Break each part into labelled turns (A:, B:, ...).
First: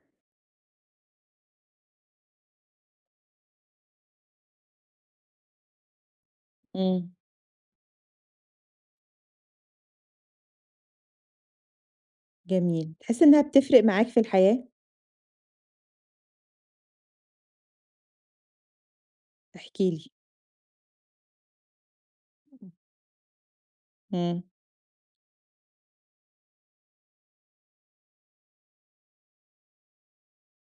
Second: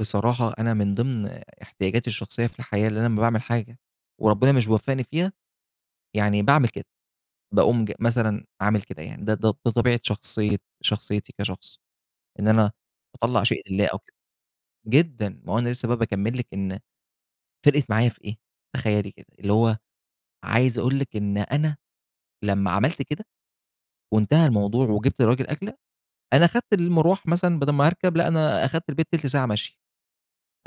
A: بصراحة، أنا من ضِمن احتياجاتي الشخصية في الحياة، إن أنا لمّا باعمل حاجة وربنا مش بيوفقني فيها، يعني باعمل كده،
B: إمم.
A: باقوم ج مثلًا عامل كده يعني. ده، ده طبيعة شخصي شخصيتي كشخص، إن أنا
B: جميل. تحس إنها
A: أطلَّع شيء
B: بتفرِق
A: لله أو
B: معاك
A: كده،
B: في الحياة؟
A: جدًا، ما هو أنا لسه بقى باكمِّل لِك إن فرقت معايا في إيه؟ تخيَلي كده، اللي هو
B: احكِ لي.
A: عايز أقول لِك إن أنا لمّا
B: إمم.
A: عملت كده،
B: إمم.
A: وانتهى الموضوع، وجِبت للراجل أكلة، أنا خدت المرواح مثلًا بَدَل ما هاركب، لأ، أنا أخدت البيت تِلت ساعة مشي.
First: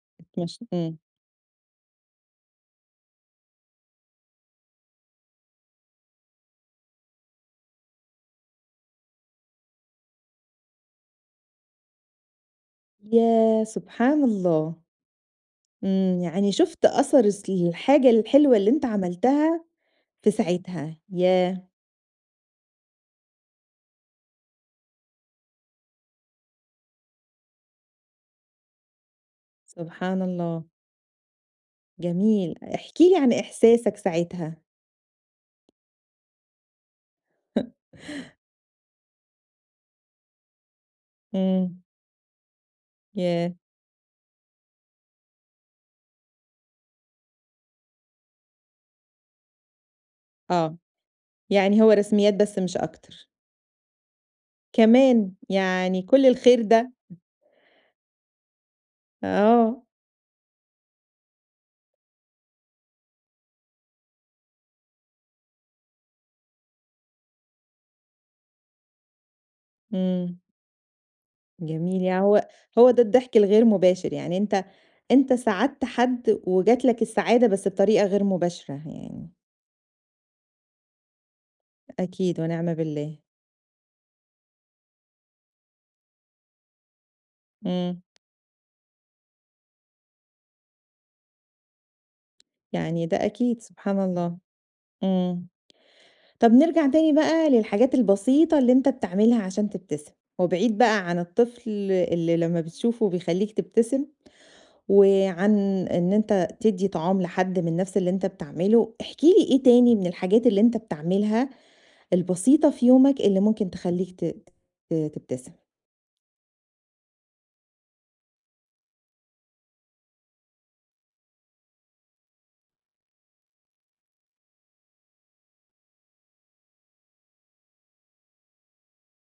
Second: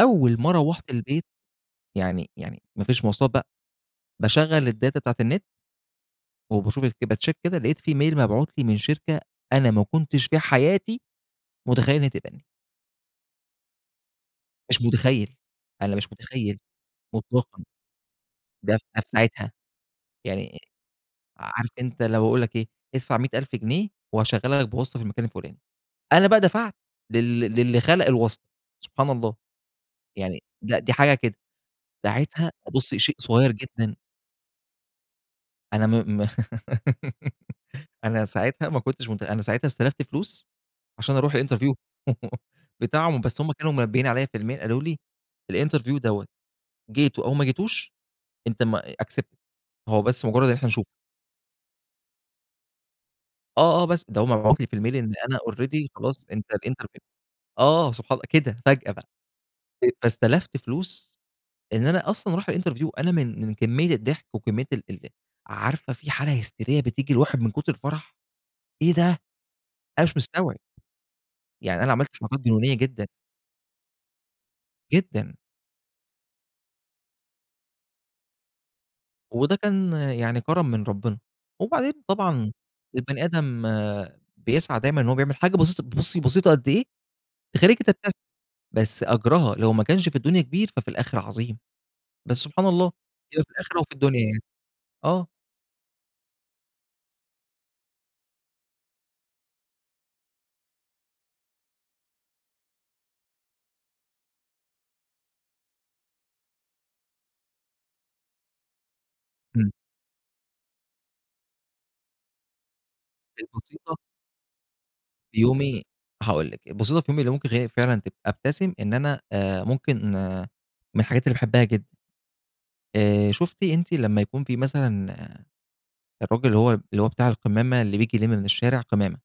A: أول ما
B: تتمشى،
A: روّحت
B: إمم.
A: البيت، يعني يعني مفيش مواصلات بقى، باشغَّل الdata بتاعة النت. وباشوف الك بcheck كده، لقيت فيه mail مبعوت لي من شركة أنا ما كنتش في حياتي مُتخيِل إن هي تقبلني.
B: يا سبحان الله!
A: مش متخيِل. أنا مش
B: إمم، يعني
A: متخيِل
B: شُفت أثر الس
A: مطلقًا،
B: الحاجة الحلوة اللي
A: ده ف
B: أنت
A: ده في ساعتها،
B: عملتها في
A: يعني
B: ساعتها. ياه!
A: عارف أنت اللي هو يقول لِك إيه ادفع 100.000 جنيه وهاشغَّلك بواسطة في المكان الفُلاني. أنا بقى دفعت لل للّي خَلَق الواسطة. سبحان الله!
B: سبحان
A: يعني
B: الله!
A: لأ، دي حاجة كده. ساعتها،
B: جميل.
A: بُصي،
B: احكِ
A: شيء
B: لي عن
A: صغير جدًا.
B: إحساسك ساعتها.
A: أنا م م أنا ساعتها ما كنتش مت أنا ساعتها استلفت فلوس عشان أرُوح الinterview
B: إمم.
A: بتاعهم. بس هُم
B: ياه!
A: كانوا منبهين عليَّ في الmail، قالوا لي الinterview دوّة، جيته أو ما جيتوش، أنت م accepted، هو بس مجرد إن إحنا
B: آه.
A: نشوفك.
B: يعني هو رسميات بس مش أكتر.
A: آه آه، بس ده هو مبعوت لي في الmail إن
B: كمان،
A: أنا already
B: يعني
A: خلاص،
B: كُلّ
A: أنت
B: الخير ده!
A: الinterview
B: امم.
A: آه، سبحان الله، كده فجأة بقى.
B: آه.
A: فاستلفت فلوس إن أنا أصلًا أرُوح الinterview. أنا من من كمية الضحك، وكمية ال ال عارفة، فيه حالة هستيرية بتيجي للواحد من كُتر الفرح. إيه ده! أنا مش
B: إمم.
A: مستوعب. يعني أنا
B: جميل.
A: عملت
B: يعني
A: حركات
B: هو
A: جنونية
B: هو ده
A: جدًا.
B: الضحك الغير مباشر، يعني أنت أنت
A: جدًا.
B: ساعدت حد، وجات لك السعادة، بس بطريقة غير مباشرة يعني.
A: وده كان يعني كرم من ربنا. وبعدين
B: أكيد،
A: طبعًا
B: ونِعْمَ بالله.
A: البني آدم بيسعى دايمًا إن هو بيعمل حاجة بسيطة، بُصي، بسيطة قد إيه تخلّيكِ
B: إمم.
A: تبتسمي، بس أجرها لو ما كانش في الدنيا كبير، ففي الآخرة عظيم. بس سبحان الله،
B: يعني ده
A: يبقى في
B: أكيد،
A: الآخرة وفي
B: سبحان
A: الدنيا
B: الله!
A: يعني. آه.
B: إمم. طَب نرجَع تاني بقى للحاجات البسيطة اللي أنت بتعملها عشان تبتسم. وبعيد بقى عن الطفل اللي لمّا بتشوفه بيخلّيك تبتسم، وعن إن أنت تدّي طعام لحد من نفْس اللي أنت بتعمله، احكِ لي إيه
A: إمم.
B: تاني من الحاجات اللي أنت بتعملها البسيطة في يومك، اللي
A: كانت
B: ممكن
A: بسيطة.
B: تخلّيك ت ت
A: في
B: تبتسم؟
A: يومي، هاقول لِك، البسيطة في يومي اللي ممكن تخلّيني فعلًا تب أبتسم، إن أنا آآ ممكن من الحاجات اللي باحبها جدًا. آآ شُفتِ أنتِ لمّا يكون فيه مثلًا الراجل اللي هو، اللي هو بتاع القمامة، اللي بييجي يلم من الشارع قمامة؟